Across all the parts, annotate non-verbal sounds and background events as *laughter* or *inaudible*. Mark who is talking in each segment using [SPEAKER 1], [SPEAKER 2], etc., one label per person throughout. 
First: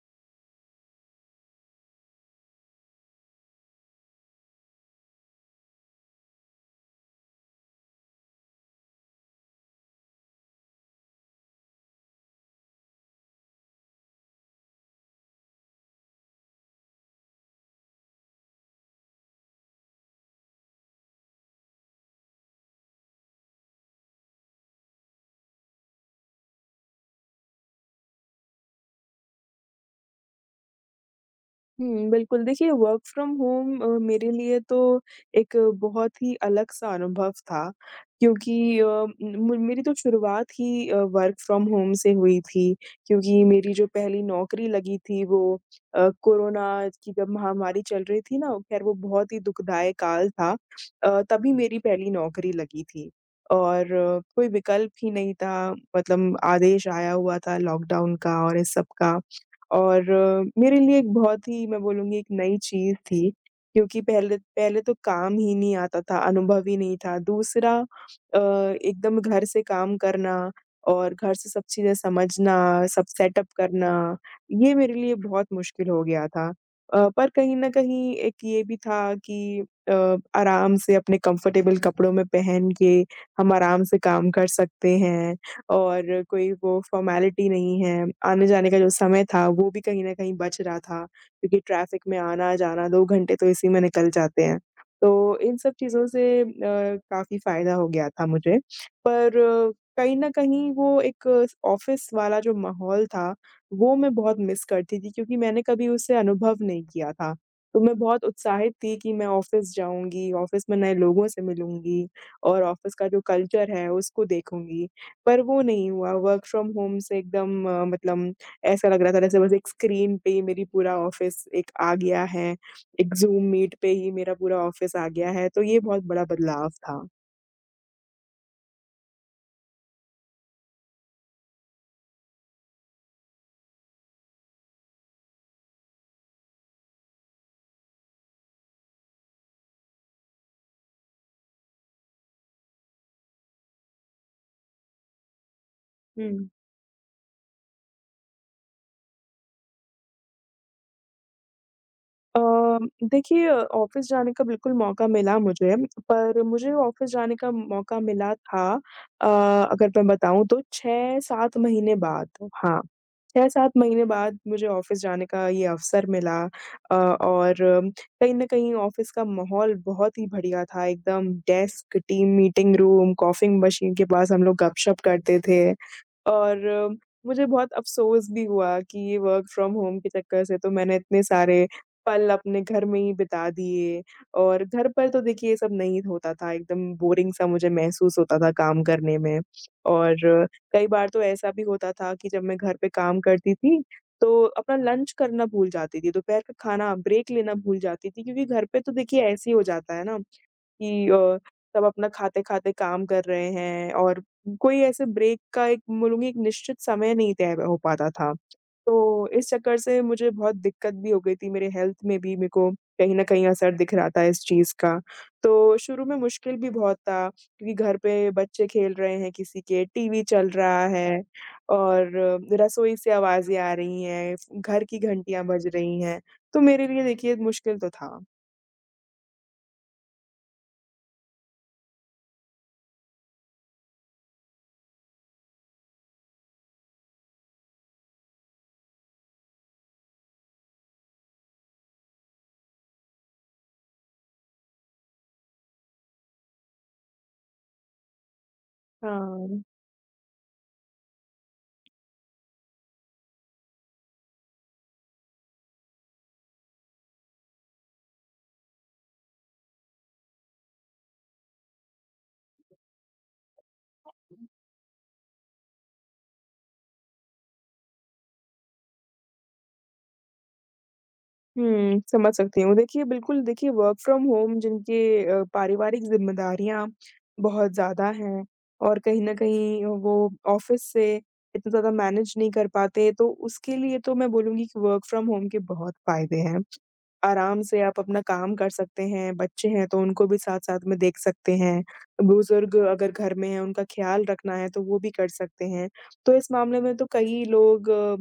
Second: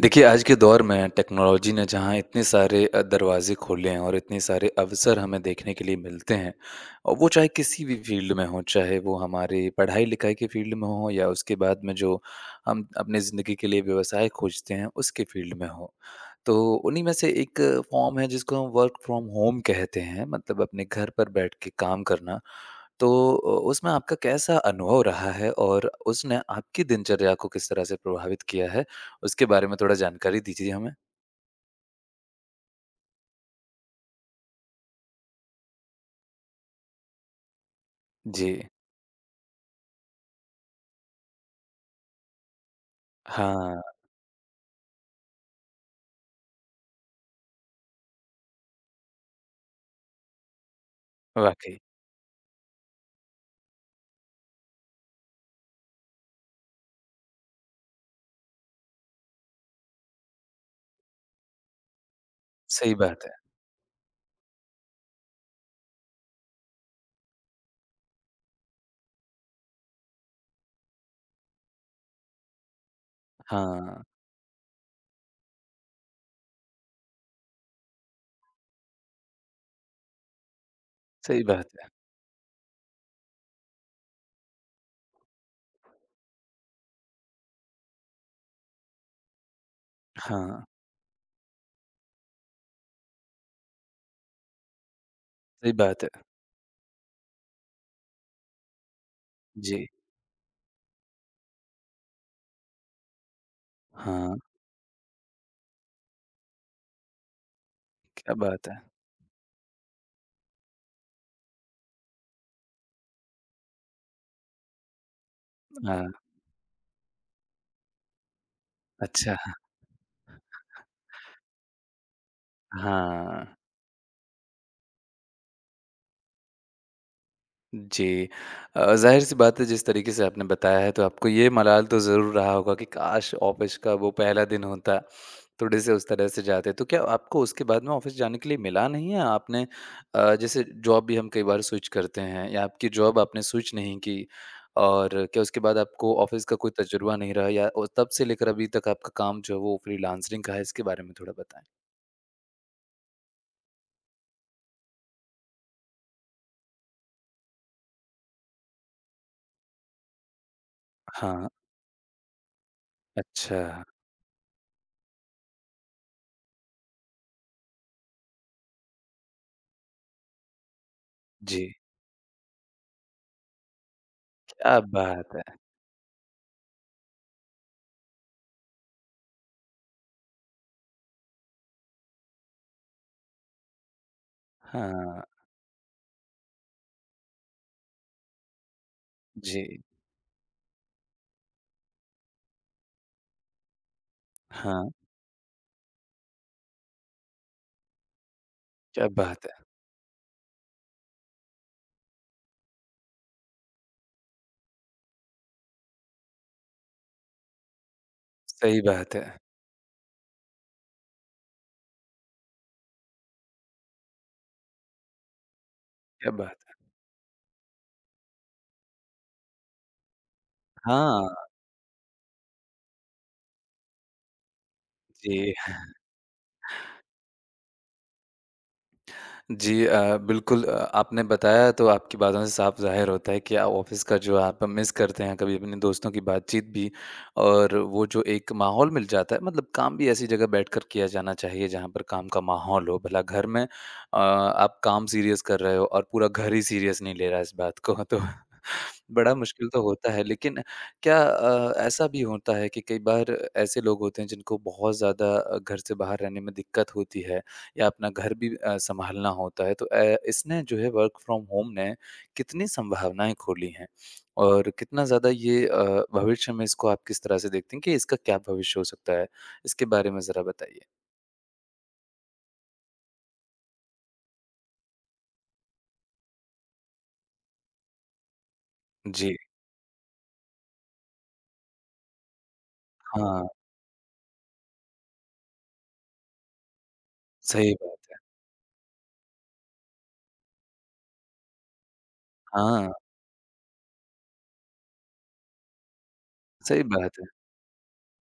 [SPEAKER 1] देखिए, आज के दौर में टेक्नोलॉजी ने जहाँ इतने सारे दरवाज़े खोले हैं और इतने सारे अवसर हमें देखने के लिए मिलते हैं और वो चाहे किसी भी फ़ील्ड में हों, चाहे वो हमारे पढ़ाई-लिखाई के फ़ील्ड में हों या उसके बाद में जो हम अपने ज़िंदगी के लिए व्यवसाय खोजते हैं, उसके फ़ील्ड में हों। तो उन्हीं में से एक फ़ॉर्म है जिसको हम वर्क फ्रॉम होम कहते हैं, मतलब अपने घर पर बैठ के काम करना। तो उसमें आपका कैसा अनुभव रहा है और उसने आपकी दिनचर्या को किस तरह से प्रभावित किया है? उसके बारे में थोड़ा जानकारी दीजिए हमें।
[SPEAKER 2] हुँ, बिल्कुल। देखिए, वर्क फ्रॉम होम मेरे लिए तो एक बहुत ही अलग सा अनुभव था,
[SPEAKER 1] जी।
[SPEAKER 2] क्योंकि अ, म मेरी तो शुरुआत ही वर्क फ्रॉम होम से हुई थी। क्योंकि मेरी
[SPEAKER 1] हाँ,
[SPEAKER 2] जो पहली नौकरी लगी थी वो कोरोना की जब महामारी चल रही थी ना, ख़ैर वो बहुत ही दुखदायक काल था। तभी
[SPEAKER 1] वाक़ई।
[SPEAKER 2] मेरी पहली नौकरी लगी थी और कोई विकल्प ही नहीं था। मतलब आदेश आया हुआ था लॉकडाउन का और इस सब का। और मेरे लिए एक बहुत ही, मैं बोलूँगी, एक नई
[SPEAKER 1] सही
[SPEAKER 2] चीज़
[SPEAKER 1] बात
[SPEAKER 2] थी,
[SPEAKER 1] है।
[SPEAKER 2] क्योंकि पहले पहले तो काम ही नहीं आता था, अनुभव ही नहीं था। दूसरा, एकदम घर से काम करना और घर से सब चीज़ें समझना, सब सेटअप
[SPEAKER 1] हाँ,
[SPEAKER 2] करना, ये मेरे लिए बहुत मुश्किल हो गया था। पर कहीं न कहीं एक ये भी था कि आराम से अपने
[SPEAKER 1] सही बात
[SPEAKER 2] कंफर्टेबल
[SPEAKER 1] है।
[SPEAKER 2] कपड़ों में पहन के हम आराम से काम कर सकते हैं। और कोई वो फ़ॉर्मेलिटी नहीं है। आने-जाने का जो समय था वो भी कहीं न कहीं बच
[SPEAKER 1] हाँ,
[SPEAKER 2] रहा था, क्योंकि ट्रैफ़िक में आना-जाना 2 घंटे तो इसी में निकल जाते हैं। तो इन सब
[SPEAKER 1] सही बात
[SPEAKER 2] चीज़ों
[SPEAKER 1] है।
[SPEAKER 2] से काफ़ी फ़ायदा हो गया था मुझे। पर
[SPEAKER 1] जी।
[SPEAKER 2] कहीं न कहीं वो एक ऑफ़िस वाला जो माहौल था वो मैं
[SPEAKER 1] हाँ,
[SPEAKER 2] बहुत मिस करती थी, क्योंकि मैंने कभी उसे अनुभव नहीं किया था। तो मैं बहुत
[SPEAKER 1] क्या बात
[SPEAKER 2] उत्साहित
[SPEAKER 1] है!
[SPEAKER 2] थी कि मैं ऑफ़िस जाऊँगी, ऑफ़िस में नए लोगों से मिलूँगी और ऑफ़िस का जो कल्चर है उसको देखूँगी। पर वो नहीं
[SPEAKER 1] हाँ,
[SPEAKER 2] हुआ। वर्क फ्रॉम होम से एकदम मतलब ऐसा लग रहा था जैसे
[SPEAKER 1] अच्छा।
[SPEAKER 2] बस एक स्क्रीन पे ही मेरी पूरा ऑफ़िस एक आ गया है, एक ज़ूम
[SPEAKER 1] हाँ।
[SPEAKER 2] मीट पे ही मेरा पूरा ऑफ़िस आ गया है। तो ये बहुत बड़ा बदलाव था।
[SPEAKER 1] जी। ज़ाहिर-सी बात है जिस तरीके से आपने बताया है तो आपको ये मलाल तो ज़रूर रहा होगा कि काश ऑफ़िस का वो पहला दिन होता, थोड़े-से उस तरह से जाते। तो क्या आपको उसके बाद में ऑफ़िस जाने के लिए मिला नहीं है? आपने जैसे जॉब भी हम कई बार स्विच करते हैं या आपकी जॉब आपने स्विच नहीं की और क्या उसके बाद आपको ऑफ़िस
[SPEAKER 2] हुँ।
[SPEAKER 1] का कोई तजुर्बा नहीं रहा या ओ तब से लेकर अभी तक आपका काम जो है वो फ्रीलांसिंग का है? इसके बारे में थोड़ा बताएँ।
[SPEAKER 2] अ, देखिए, ऑफ़िस जाने का बिल्कुल मौका मिला मुझे, पर मुझे ऑफ़िस जाने का मौका मिला था अ, अगर मैं बताऊँ तो
[SPEAKER 1] हाँ,
[SPEAKER 2] 6-7 महीने बाद, हाँ। 6-7
[SPEAKER 1] अच्छा।
[SPEAKER 2] महीने बाद मुझे ऑफ़िस जाने का ये अवसर मिला। और कहीं न कहीं ऑफ़िस का माहौल बहुत ही बढ़िया था। एकदम
[SPEAKER 1] जी,
[SPEAKER 2] desk, team meeting room, coffee machine के पास हम लोग
[SPEAKER 1] क्या
[SPEAKER 2] गपशप
[SPEAKER 1] बात
[SPEAKER 2] करते
[SPEAKER 1] है!
[SPEAKER 2] थे। और मुझे बहुत अफ़सोस भी हुआ कि ये वर्क फ्रॉम होम के चक्कर से तो मैंने इतने सारे पल अपने घर में ही बिता दिए, और घर पर तो
[SPEAKER 1] हाँ,
[SPEAKER 2] देखिए ये सब नहीं होता था, एकदम बोरिंग सा मुझे महसूस होता था काम करने में।
[SPEAKER 1] जी,
[SPEAKER 2] और कई बार तो ऐसा भी होता था कि जब मैं घर पे काम करती थी, तो अपना
[SPEAKER 1] हाँ।
[SPEAKER 2] लंच करना भूल जाती थी, दोपहर का खाना, ब्रेक लेना भूल जाती थी, क्योंकि घर पे तो
[SPEAKER 1] क्या
[SPEAKER 2] देखिए
[SPEAKER 1] बात
[SPEAKER 2] ऐसे ही हो
[SPEAKER 1] है!
[SPEAKER 2] जाता है ना कि सब अपना खाते-खाते काम कर रहे हैं और कोई ऐसे ब्रेक का, एक बोलूँगी, एक निश्चित समय नहीं तय हो पाता था।
[SPEAKER 1] सही बात है,
[SPEAKER 2] तो इस चक्कर से मुझे बहुत दिक्कत भी हो गई थी, मेरे हेल्थ में भी मेरे को कहीं न कहीं असर दिख रहा था इस चीज़ का। तो शुरू में
[SPEAKER 1] क्या
[SPEAKER 2] मुश्किल
[SPEAKER 1] बात
[SPEAKER 2] भी
[SPEAKER 1] है।
[SPEAKER 2] बहुत था, क्योंकि घर पे बच्चे खेल रहे हैं किसी के, टीवी चल रहा है
[SPEAKER 1] हाँ,
[SPEAKER 2] और रसोई से आवाज़ें आ रही हैं, घर की घंटियाँ
[SPEAKER 1] जी,
[SPEAKER 2] बज रही हैं। तो मेरे लिए देखिए मुश्किल तो था।
[SPEAKER 1] जी बिल्कुल आपने बताया तो आपकी बातों से साफ ज़ाहिर होता है कि आप ऑफ़िस का जो आप मिस करते हैं, कभी अपने दोस्तों की बातचीत भी और वो जो एक माहौल मिल जाता है मतलब काम भी ऐसी जगह बैठकर किया जाना चाहिए जहाँ पर काम का माहौल हो। भला घर में आप काम सीरियस कर रहे हो और पूरा घर ही सीरियस नहीं ले रहा है इस बात को *laughs* तो बड़ा
[SPEAKER 2] हाँ।
[SPEAKER 1] मुश्किल तो होता है, लेकिन क्या ऐसा भी होता है कि कई बार ऐसे लोग होते हैं जिनको बहुत ज़्यादा घर से बाहर रहने में दिक्कत होती है या अपना घर भी सँभालना होता है, तो इसने जो है वर्क फ्रॉम होम ने कितनी संभावनाएँ खोली हैं? और कितना ज़्यादा ये भविष्य में इसको आप किस तरह से देखते हैं कि इसका क्या भविष्य हो सकता है? इसके बारे में ज़रा बताइए।
[SPEAKER 2] हुँ, समझ सकती हूँ। देखिए, बिल्कुल, देखिए वर्क फ्रॉम होम जिनके पारिवारिक ज़िम्मेदारियाँ बहुत ज़्यादा हैं और कहीं न
[SPEAKER 1] जी,
[SPEAKER 2] कहीं वो ऑफ़िस से इतना ज़्यादा मैनेज नहीं कर पाते, तो
[SPEAKER 1] हाँ,
[SPEAKER 2] उसके लिए तो मैं बोलूँगी कि वर्क फ्रॉम होम के बहुत फ़ायदे हैं। आराम
[SPEAKER 1] सही
[SPEAKER 2] से आप
[SPEAKER 1] बात है।
[SPEAKER 2] अपना काम कर सकते हैं, बच्चे हैं तो उनको भी साथ-साथ में देख सकते हैं, बुज़ुर्ग
[SPEAKER 1] हाँ,
[SPEAKER 2] अगर घर में हैं उनका ख़्याल रखना है तो वो भी कर सकते हैं। तो इस मामले
[SPEAKER 1] सही
[SPEAKER 2] में तो
[SPEAKER 1] बात है।
[SPEAKER 2] कई लोग अ,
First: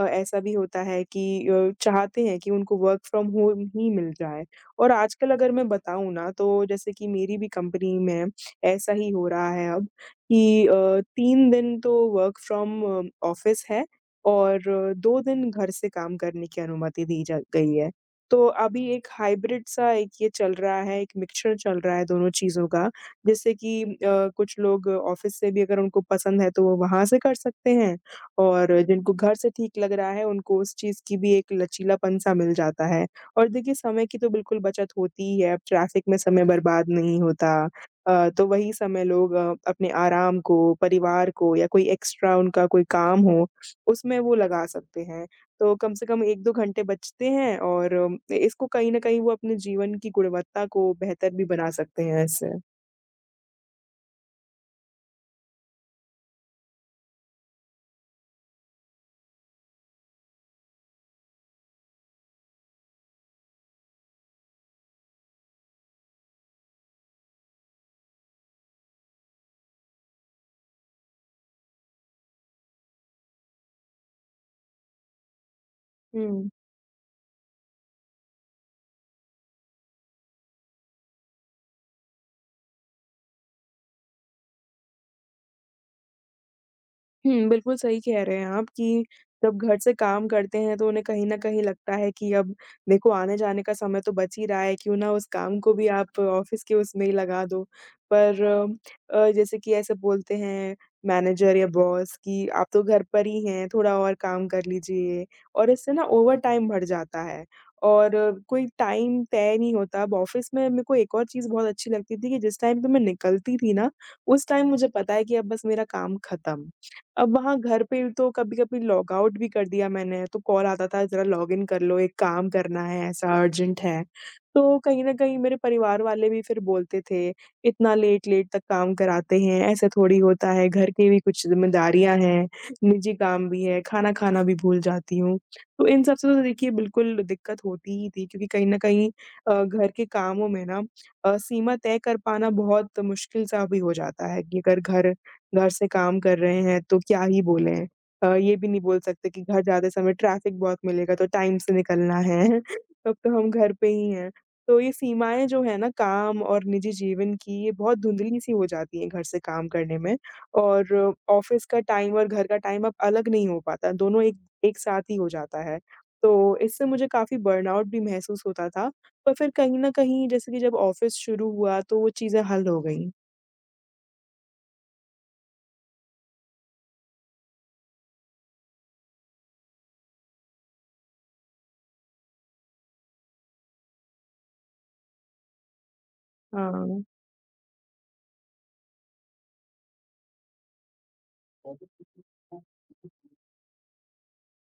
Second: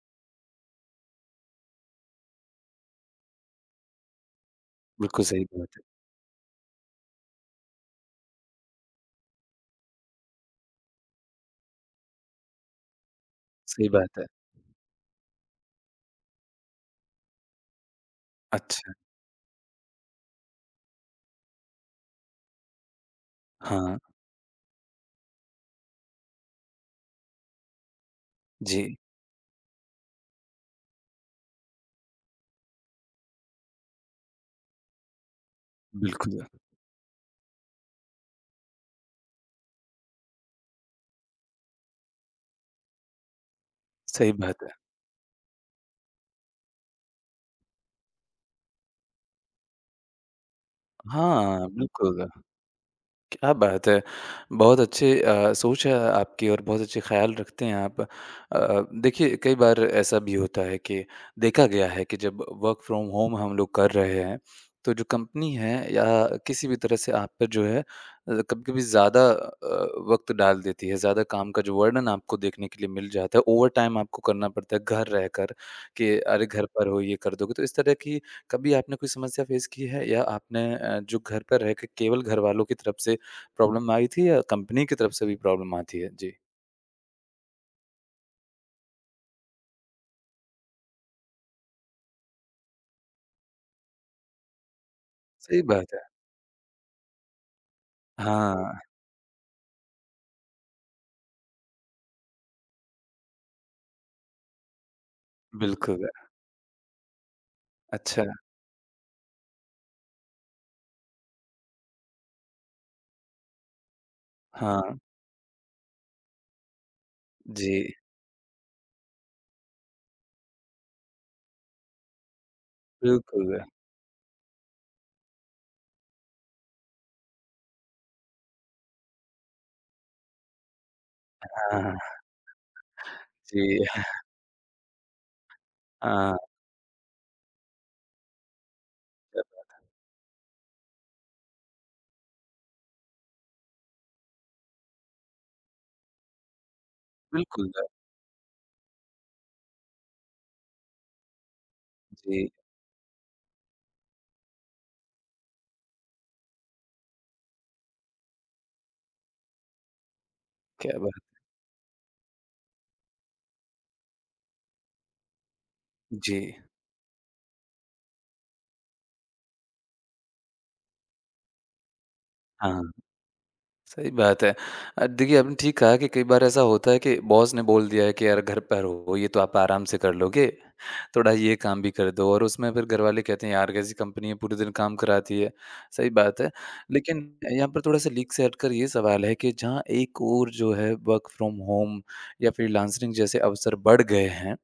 [SPEAKER 2] अ, ऐसा भी होता है कि चाहते हैं कि उनको वर्क फ्रॉम होम ही मिल जाए। और
[SPEAKER 1] बिल्कुल
[SPEAKER 2] आजकल
[SPEAKER 1] सही
[SPEAKER 2] अगर मैं
[SPEAKER 1] बात है।
[SPEAKER 2] बताऊँ ना तो जैसे कि मेरी भी कंपनी में ऐसा ही हो रहा है अब, कि 3 दिन तो वर्क फ्रॉम ऑफ़िस है
[SPEAKER 1] सही बात है।
[SPEAKER 2] और 2 दिन घर से काम करने की अनुमति दी जा गई है। तो अभी
[SPEAKER 1] अच्छा,
[SPEAKER 2] एक हाइब्रिड सा एक ये चल रहा है, एक मिक्सचर चल रहा है दोनों चीज़ों का, जैसे कि
[SPEAKER 1] हाँ,
[SPEAKER 2] कुछ लोग ऑफ़िस से भी, अगर उनको पसंद है तो वो वहाँ से कर सकते हैं, और
[SPEAKER 1] जी,
[SPEAKER 2] जिनको घर से ठीक लग रहा है उनको उस चीज़ की भी एक लचीलापन-सा मिल जाता है। और देखिए समय की तो बिल्कुल बचत होती ही है, अब ट्रैफ़िक में
[SPEAKER 1] बिल्कुल।
[SPEAKER 2] समय बर्बाद नहीं होता। तो वही समय लोग अपने आराम को, परिवार को, या कोई एक्स्ट्रा उनका कोई काम हो, उसमें
[SPEAKER 1] सही
[SPEAKER 2] वो
[SPEAKER 1] बात
[SPEAKER 2] लगा
[SPEAKER 1] है।
[SPEAKER 2] सकते हैं। तो कम से कम 1-2 घंटे बचते हैं और इसको कहीं न कहीं वो अपने जीवन की गुणवत्ता को बेहतर भी
[SPEAKER 1] हाँ,
[SPEAKER 2] बना सकते हैं
[SPEAKER 1] बिल्कुल।
[SPEAKER 2] इससे।
[SPEAKER 1] क्या बात है! बहुत अच्छे सोच है आपकी और बहुत अच्छे ख़्याल रखते हैं आप। देखिए कई बार ऐसा भी होता है कि देखा गया है कि जब वर्क फ्रॉम होम हम लोग कर रहे हैं, तो जो कंपनी है या किसी भी तरह से आप पे जो है कभी-कभी ज़्यादा वक़्त डाल देती है, ज़्यादा काम का जो वर्णन आपको देखने के लिए मिल जाता है, ओवरटाइम आपको करना पड़ता है घर रहकर कि अरे!
[SPEAKER 2] हुँ।
[SPEAKER 1] घर पर हो ये कर दोगे। तो इस तरह की कभी आपने कोई समस्या फ़ेस की है या आपने जो घर पर रहकर केवल घरवालों की तरफ से प्रॉब्लम आई थी या कंपनी की तरफ से भी प्रॉब्लम आती है? जी,
[SPEAKER 2] हुँ, बिल्कुल सही कह रहे हैं आप, कि जब घर से काम करते हैं तो उन्हें कहीं न कहीं लगता है कि अब देखो आने-जाने का समय तो बच ही रहा है, क्यों ना उस काम
[SPEAKER 1] सही
[SPEAKER 2] को भी
[SPEAKER 1] बात है।
[SPEAKER 2] आप ऑफ़िस के उसमें ही लगा दो। पर
[SPEAKER 1] हाँ,
[SPEAKER 2] जैसे कि ऐसे बोलते हैं मैनेजर या बॉस कि आप तो घर पर ही हैं, थोड़ा और काम कर लीजिए, और इससे ना
[SPEAKER 1] बिल्कुल।
[SPEAKER 2] ओवरटाइम बढ़ जाता है और
[SPEAKER 1] अच्छा,
[SPEAKER 2] कोई टाइम तय नहीं होता। अब ऑफ़िस में मेरे को एक और चीज़ बहुत अच्छी लगती थी कि जिस टाइम पे मैं निकलती थी ना, उस टाइम मुझे
[SPEAKER 1] हाँ,
[SPEAKER 2] पता है कि अब बस मेरा काम खत्म। अब वहाँ
[SPEAKER 1] जी,
[SPEAKER 2] घर पे तो कभी-कभी लॉगआउट भी कर दिया मैंने, तो कॉल आता था ज़रा लॉगिन कर लो, एक काम करना है, ऐसा
[SPEAKER 1] बिल्कुल।
[SPEAKER 2] अर्जेंट है। तो कहीं न कहीं मेरे परिवार वाले भी फिर बोलते थे, "इतना लेट-लेट तक काम कराते हैं, ऐसे थोड़ी होता है, घर की भी कुछ
[SPEAKER 1] हाँ,
[SPEAKER 2] ज़िम्मेदारियाँ हैं, निजी काम भी
[SPEAKER 1] जी,
[SPEAKER 2] है, खाना खाना भी भूल जाती हूँ।" तो इन सब से
[SPEAKER 1] हाँ,
[SPEAKER 2] तो देखिए बिल्कुल दिक्कत होती ही थी, क्योंकि कहीं न कहीं घर के कामों में ना सीमा तय कर पाना बहुत मुश्किल-सा भी हो जाता है, कि अगर घर घर से काम कर रहे हैं तो क्या ही
[SPEAKER 1] बिल्कुल,
[SPEAKER 2] बोलें। ये भी नहीं बोल सकते कि घर जाते समय ट्रैफिक बहुत मिलेगा तो टाइम से निकलना है
[SPEAKER 1] जी,
[SPEAKER 2] *laughs* तब तो हम घर पे ही हैं। तो ये सीमाएँ जो हैं ना काम और निजी जीवन की, ये बहुत धुंधली-सी हो जाती हैं घर से काम करने में, और
[SPEAKER 1] क्या बात
[SPEAKER 2] ऑफ़िस का टाइम और घर का टाइम अब अलग नहीं हो पाता, दोनों एक एक साथ ही हो जाता है।
[SPEAKER 1] जी,
[SPEAKER 2] तो इससे मुझे काफ़ी बर्नआउट भी महसूस होता था, पर फिर कहीं न कहीं जैसे कि जब ऑफ़िस शुरू हुआ तो वो चीज़ें हल हो
[SPEAKER 1] हाँ।
[SPEAKER 2] गईं।
[SPEAKER 1] सही बात है। देखिए आपने ठीक कहा कि कई बार ऐसा होता है कि बॉस ने बोल दिया है कि यार घर पर हो, ये तो आप आराम से कर लोगे, थोड़ा ये काम भी कर दो और उसमें फिर घरवाले कहते हैं यार कैसी कंपनी है पूरे दिन काम कराती है। सही बात है।
[SPEAKER 2] हाँ।
[SPEAKER 1] लेकिन यहाँ पर थोड़ा-सा लीक से हटकर ये सवाल है कि जहाँ एक ओर जो है वर्क फ्रॉम होम या फ्रीलांसिंग जैसे अवसर बढ़ गए हैं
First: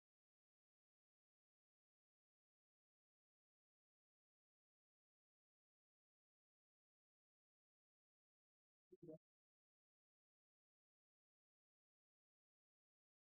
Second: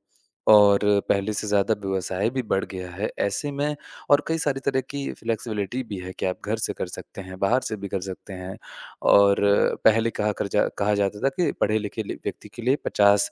[SPEAKER 1] और पहले से ज़्यादा व्यवसाय भी बढ़ गया है। ऐसे में और कई सारी तरह की फ्लेक्सिबिलिटी भी है कि आप घर से कर सकते हैं, बाहर से भी कर सकते हैं। और पहले कहा कर जा कहा जाता था कि पढ़े-लिखे लि व्यक्ति के लिए 50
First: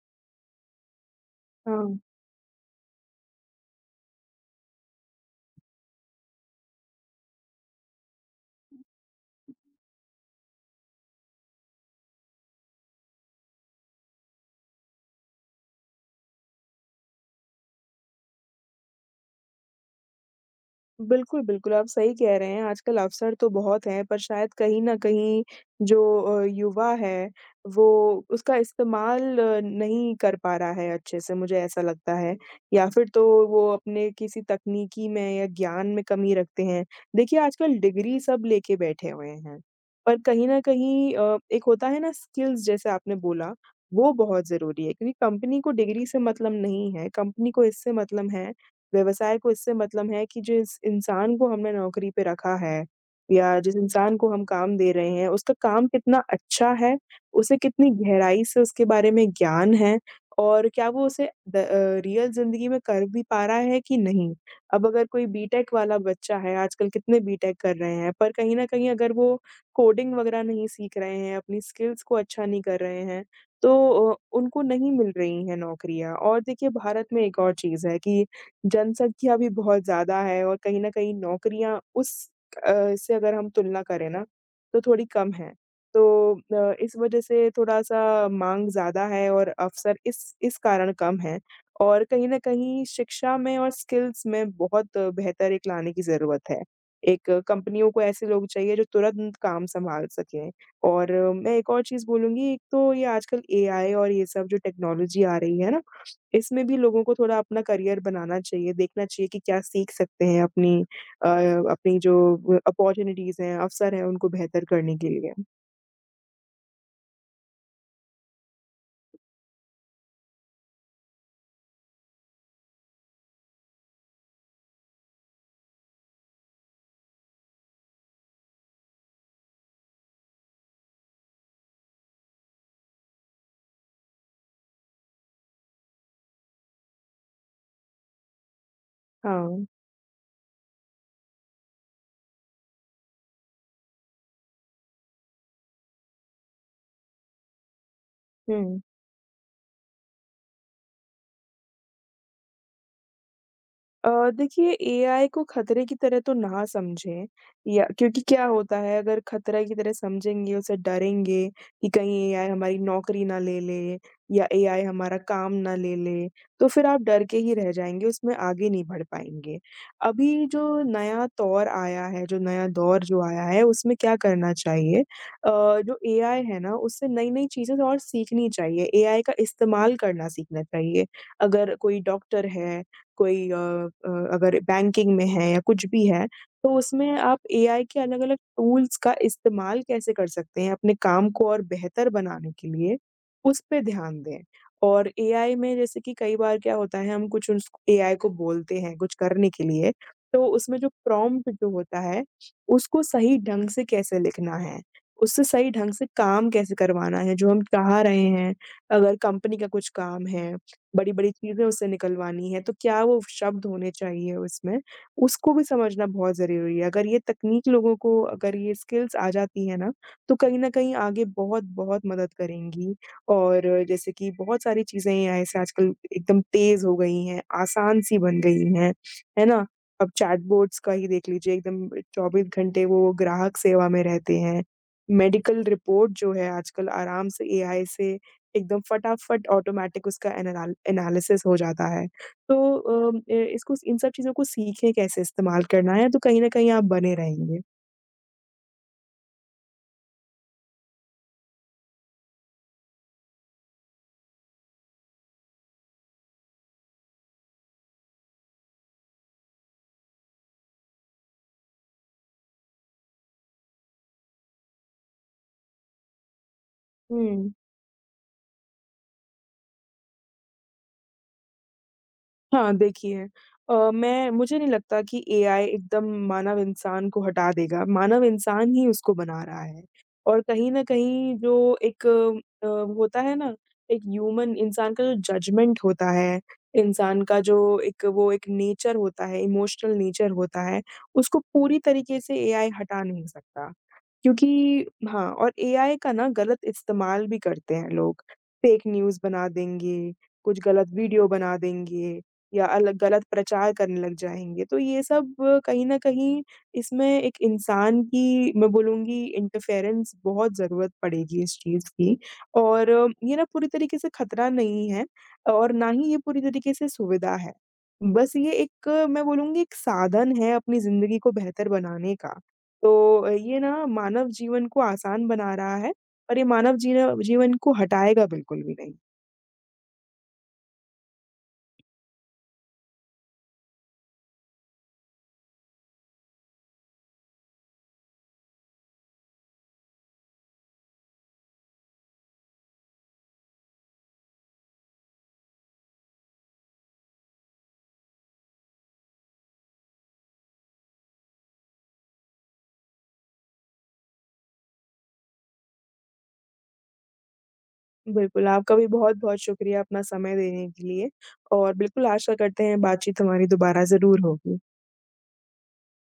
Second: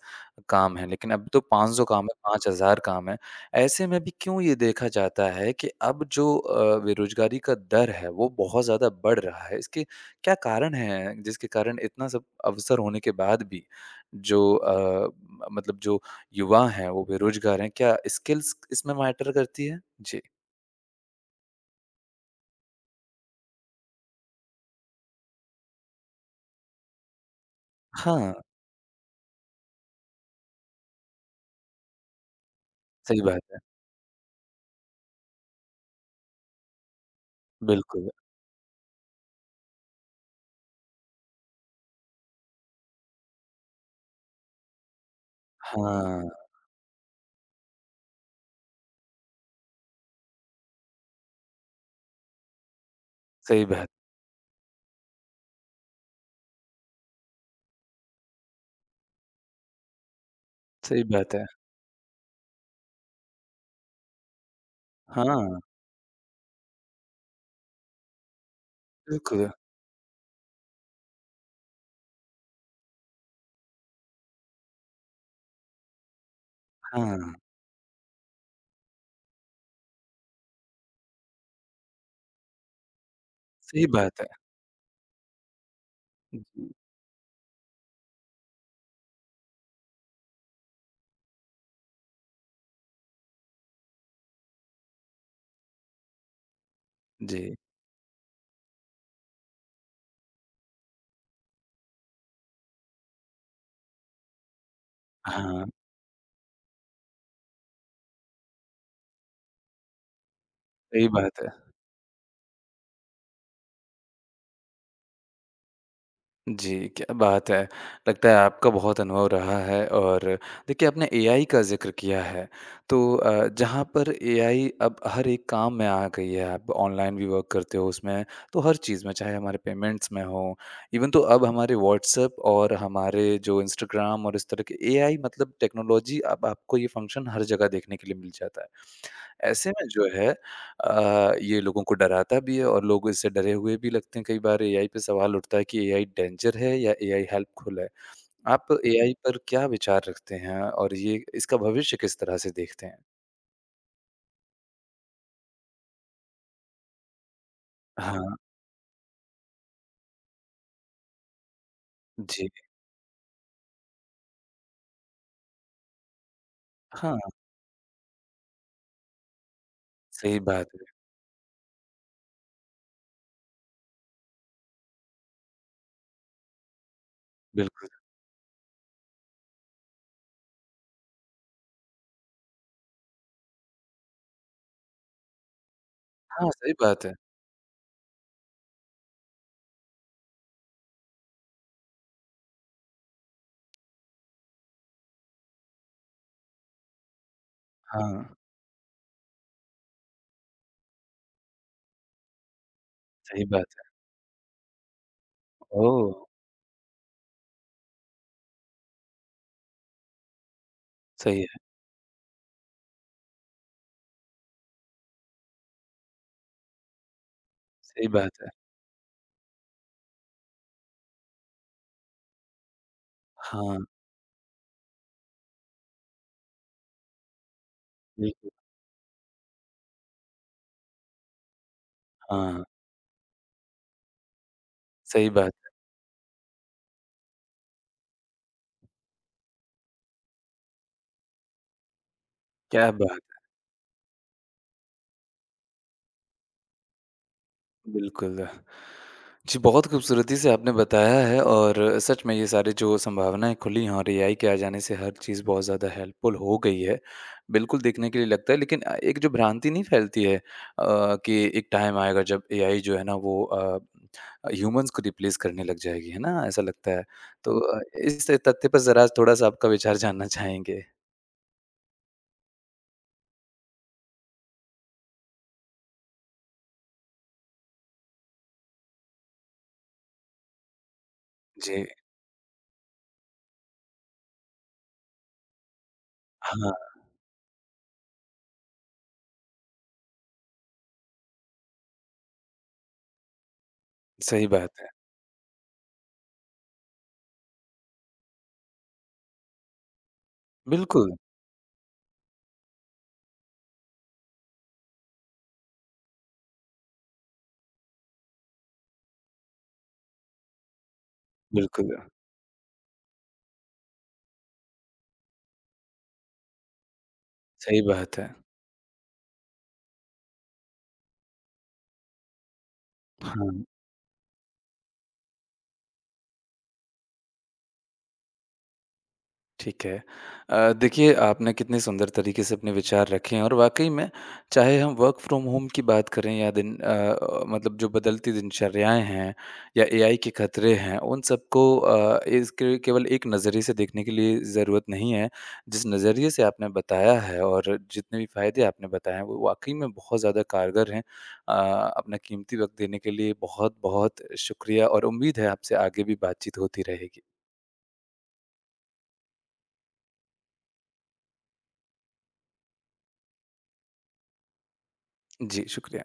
[SPEAKER 1] काम हैं, लेकिन अब तो 500
[SPEAKER 2] हाँ,
[SPEAKER 1] काम है, 5,000 काम है। ऐसे में भी क्यों ये देखा जाता है कि अब जो बेरोज़गारी का दर है, वो बहुत ज़्यादा बढ़ रहा है? इसके क्या कारण हैं, जिसके कारण इतना सब अवसर होने के बाद भी जो मतलब जो युवा हैं, वो बेरोज़गार हैं? क्या स्किल्स इसमें मैटर करती है? जी।
[SPEAKER 2] बिल्कुल, बिल्कुल, आप सही कह रहे हैं, आजकल अवसर तो बहुत हैं, पर शायद कहीं न कहीं जो युवा है, वो
[SPEAKER 1] हाँ,
[SPEAKER 2] उसका इस्तेमाल नहीं कर पा रहा है अच्छे से, मुझे ऐसा लगता है, या फिर
[SPEAKER 1] सही
[SPEAKER 2] तो
[SPEAKER 1] बात है।
[SPEAKER 2] वो अपने किसी तकनीकी में या ज्ञान में कमी रखते हैं। देखिए, आजकल
[SPEAKER 1] बिल्कुल।
[SPEAKER 2] डिग्री सब लेके बैठे हुए हैं, पर कहीं न कहीं एक होता है ना स्किल्स, जैसे आपने बोला, वो बहुत ज़रूरी है, क्योंकि कंपनी को डिग्री से
[SPEAKER 1] हाँ,
[SPEAKER 2] मतलब नहीं है, कंपनी को इससे मतलब है, व्यवसाय को इससे मतलब है कि जिस इंसान को हमने नौकरी पे रखा है या
[SPEAKER 1] सही
[SPEAKER 2] जिस
[SPEAKER 1] बात
[SPEAKER 2] इंसान को हम काम दे रहे हैं, उसका काम कितना अच्छा है, उसे कितनी गहराई से उसके बारे में ज्ञान है, और क्या
[SPEAKER 1] सही
[SPEAKER 2] वो उसे
[SPEAKER 1] बात है।
[SPEAKER 2] रियल ज़िंदगी में कर भी पा रहा है कि नहीं। अब अगर कोई
[SPEAKER 1] हाँ,
[SPEAKER 2] बीटेक वाला बच्चा है, आजकल कितने बीटेक कर रहे हैं, पर कहीं न कहीं अगर वो
[SPEAKER 1] बिल्कुल,
[SPEAKER 2] कोडिंग वगैरह नहीं सीख रहे हैं, अपनी स्किल्स को अच्छा नहीं कर रहे हैं, तो उनको नहीं मिल रही हैं नौकरियाँ। और देखिए भारत
[SPEAKER 1] हाँ,
[SPEAKER 2] में एक और चीज़ है कि जनसंख्या भी बहुत ज़्यादा है और कहीं न कहीं नौकरियाँ उस अ, से अगर हम तुलना
[SPEAKER 1] सही
[SPEAKER 2] करें
[SPEAKER 1] बात
[SPEAKER 2] ना,
[SPEAKER 1] है।
[SPEAKER 2] तो थोड़ी कम हैं। तो
[SPEAKER 1] जी,
[SPEAKER 2] इस वज़ह से थोड़ा-सा माँग ज़्यादा है और अवसर इस कारण कम हैं, और कहीं न कहीं शिक्षा में और स्किल्स में बहुत बेहतर एक लाने की ज़रूरत है। एक
[SPEAKER 1] जी,
[SPEAKER 2] कंपनियों को ऐसे लोग चाहिए जो तुरंत काम सँभाल सकें, और मैं एक और चीज़ बोलूँगी, एक तो ये आजकल एआई और ये सब जो टेक्नोलॉजी आ रही
[SPEAKER 1] हाँ,
[SPEAKER 2] है ना, इसमें भी लोगों को थोड़ा अपना करियर बनाना चाहिए, देखना चाहिए कि क्या सीख सकते हैं अपनी
[SPEAKER 1] सही
[SPEAKER 2] अ,
[SPEAKER 1] बात है।
[SPEAKER 2] अपनी जो अपॉर्च्युनिटीज़ हैं, अवसर हैं, उनको बेहतर करने के लिए।
[SPEAKER 1] जी, क्या बात है! लगता है आपका बहुत अनुभव रहा है और देखिए आपने एआई का ज़िक्र किया है, तो जहाँ पर एआई अब हर एक काम में आ गई है, आप ऑनलाइन भी वर्क करते हो उसमें, तो हर चीज़ में, चाहे हमारे पेमेंट्स में हो, इवन तो अब हमारे व्हाट्सएप और हमारे जो इंस्टाग्राम और इस तरह के एआई मतलब टेक्नोलॉजी अब आपको ये फंक्शन हर जगह देखने के लिए मिल जाता है।
[SPEAKER 2] हाँ।
[SPEAKER 1] ऐसे में जो है ये लोगों को डराता भी है और लोग इससे डरे हुए भी लगते हैं कई बार एआई पे सवाल उठता है कि एआई डेंजर है या एआई हेल्पफुल है। आप
[SPEAKER 2] हुँ।
[SPEAKER 1] एआई पर क्या विचार रखते हैं और ये इसका भविष्य किस तरह से देखते हैं?
[SPEAKER 2] अ, देखिए, एआई को खतरे की तरह तो ना समझें, या
[SPEAKER 1] हाँ,
[SPEAKER 2] क्योंकि क्या होता है अगर खतरा की तरह समझेंगे, उसे डरेंगे कि कहीं एआई
[SPEAKER 1] जी।
[SPEAKER 2] हमारी नौकरी ना ले ले या एआई हमारा काम ना ले ले, तो फिर आप
[SPEAKER 1] हाँ,
[SPEAKER 2] डर के ही रह जाएँगे, उसमें आगे नहीं बढ़ पाएँगे।
[SPEAKER 1] सही
[SPEAKER 2] अभी
[SPEAKER 1] बात
[SPEAKER 2] जो
[SPEAKER 1] है।
[SPEAKER 2] नया दौर आया है, जो नया दौर जो आया है, उसमें क्या करना चाहिए, जो एआई है ना, उससे नई-नई चीज़ें
[SPEAKER 1] बिल्कुल।
[SPEAKER 2] और सीखनी चाहिए, एआई का इस्तेमाल करना सीखना चाहिए। अगर कोई डॉक्टर है, कोई अगर बैंकिंग में है या कुछ भी है,
[SPEAKER 1] हाँ,
[SPEAKER 2] तो
[SPEAKER 1] सही बात
[SPEAKER 2] उसमें
[SPEAKER 1] है।
[SPEAKER 2] आप एआई के अलग-अलग टूल्स का इस्तेमाल कैसे कर सकते हैं अपने काम को और बेहतर बनाने के लिए, उस पे ध्यान दें। और एआई में जैसे कि कई बार क्या होता है, हम कुछ उस एआई
[SPEAKER 1] हाँ,
[SPEAKER 2] को बोलते हैं कुछ करने के लिए, तो उसमें जो प्रॉम्प्ट जो होता है, उसको सही
[SPEAKER 1] सही
[SPEAKER 2] ढंग
[SPEAKER 1] बात
[SPEAKER 2] से
[SPEAKER 1] है।
[SPEAKER 2] कैसे लिखना है, उससे सही ढंग से
[SPEAKER 1] ओह!
[SPEAKER 2] काम कैसे करवाना है जो हम चाह रहे हैं, अगर कंपनी का कुछ काम है। बड़ी-बड़ी
[SPEAKER 1] सही है,
[SPEAKER 2] चीज़ें उससे निकलवानी है, तो क्या वो शब्द होने चाहिए उसमें, उसको भी समझना बहुत ज़रूरी है। अगर ये तकनीक लोगों
[SPEAKER 1] सही
[SPEAKER 2] को,
[SPEAKER 1] बात
[SPEAKER 2] अगर
[SPEAKER 1] है।
[SPEAKER 2] ये स्किल्स आ जाती है ना, तो कहीं न कहीं आगे बहुत-बहुत मदद करेंगी,
[SPEAKER 1] हाँ,
[SPEAKER 2] और जैसे कि बहुत सारी चीज़ें एआई से आजकल एकदम तेज़ हो गई हैं, आसान-सी बन
[SPEAKER 1] बिल्कुल।
[SPEAKER 2] गई हैं, है ना? अब चैटबॉट्स का ही देख लीजिए, एकदम 24
[SPEAKER 1] हाँ,
[SPEAKER 2] घंटे वो ग्राहक सेवा में रहते हैं।
[SPEAKER 1] सही बात
[SPEAKER 2] मेडिकल
[SPEAKER 1] है।
[SPEAKER 2] रिपोर्ट जो है आजकल आराम से एआई से एकदम फटाफट ऑटोमेटिक उसका एनालिसिस हो जाता है। तो
[SPEAKER 1] क्या
[SPEAKER 2] अ,
[SPEAKER 1] बात
[SPEAKER 2] ए इसको इन सब चीज़ों को सीखें कैसे इस्तेमाल करना है, तो कहीं न कहीं आप बने रहेंगे।
[SPEAKER 1] बिल्कुल। जी, बहुत खूबसूरती से आपने बताया है और सच में ये सारी जो संभावनाएँ खुली हैं और एआई के आ जाने से हर चीज़ बहुत ज़्यादा हेल्पफुल हो गई है। बिल्कुल देखने के लिए लगता है लेकिन एक जो भ्रांति नहीं फैलती है कि एक टाइम आएगा जब एआई जो है ना वो ह्यूमन्स को रिप्लेस करने लग जाएगी, है ना? ऐसा लगता है।
[SPEAKER 2] हुँ।
[SPEAKER 1] तो इस तथ्य पर ज़रा थोड़ा-सा आपका विचार जानना चाहेंगे?
[SPEAKER 2] हाँ, देखिए अ, मैं मुझे नहीं लगता कि एआई एकदम मानव इंसान को हटा देगा, मानव इंसान ही उसको बना रहा है। और कहीं न कहीं जो
[SPEAKER 1] जी,
[SPEAKER 2] एक अ, होता है ना, एक ह्यूमन इंसान का जो जजमेंट होता है,
[SPEAKER 1] हाँ,
[SPEAKER 2] इंसान का जो एक वो एक नेचर होता है, इमोशनल नेचर होता है, उसको पूरी तरीके से एआई हटा नहीं सकता।
[SPEAKER 1] सही बात
[SPEAKER 2] क्योंकि
[SPEAKER 1] है।
[SPEAKER 2] हाँ, और एआई का ना गलत इस्तेमाल भी करते हैं लोग। फ़ेक न्यूज़ बना देंगे, कुछ गलत
[SPEAKER 1] बिल्कुल,
[SPEAKER 2] वीडियो बना देंगे, या अलग गलत प्रचार करने लग जाएँगे। तो ये सब कहीं न कहीं, इसमें एक इंसान की, मैं बोलूँगी, इंटरफेरेंस बहुत ज़रूरत पड़ेगी इस चीज़
[SPEAKER 1] बिल्कुल।
[SPEAKER 2] की। और ये ना पूरी तरीके से खतरा नहीं है, और ना ही ये पूरी तरीके से सुविधा है।
[SPEAKER 1] सही बात है।
[SPEAKER 2] बस ये एक, मैं बोलूँगी, एक साधन है अपनी ज़िंदगी को बेहतर बनाने का। तो ये
[SPEAKER 1] हाँ।
[SPEAKER 2] ना मानव जीवन को आसान बना रहा है, और ये मानव जीवन जीवन को हटाएगा बिल्कुल भी नहीं।
[SPEAKER 1] ठीक है। देखिए आपने कितने सुंदर तरीके से अपने विचार रखे हैं और वाक़ई में चाहे हम वर्क फ्रॉम होम की बात करें या दिन मतलब जो बदलती दिनचर्याएँ हैं या एआई के खतरे हैं, उन सबको इसके केवल एक नज़रिए से देखने के लिए ज़रूरत नहीं है। जिस नज़रिए से आपने बताया है और जितने भी फ़ायदे आपने बताए हैं, वो वाक़ई में बहुत ज़्यादा कारगर हैं। अ, अपना कीमती वक़्त देने के लिए बहुत-बहुत शुक्रिया और उम्मीद है आपसे आगे भी बातचीत होती रहेगी।
[SPEAKER 2] बिल्कुल, आपका भी बहुत-बहुत शुक्रिया अपना समय देने के लिए, और बिल्कुल आशा करते हैं बातचीत हमारी दोबारा ज़रूर होगी।
[SPEAKER 1] जी, शुक्रिया।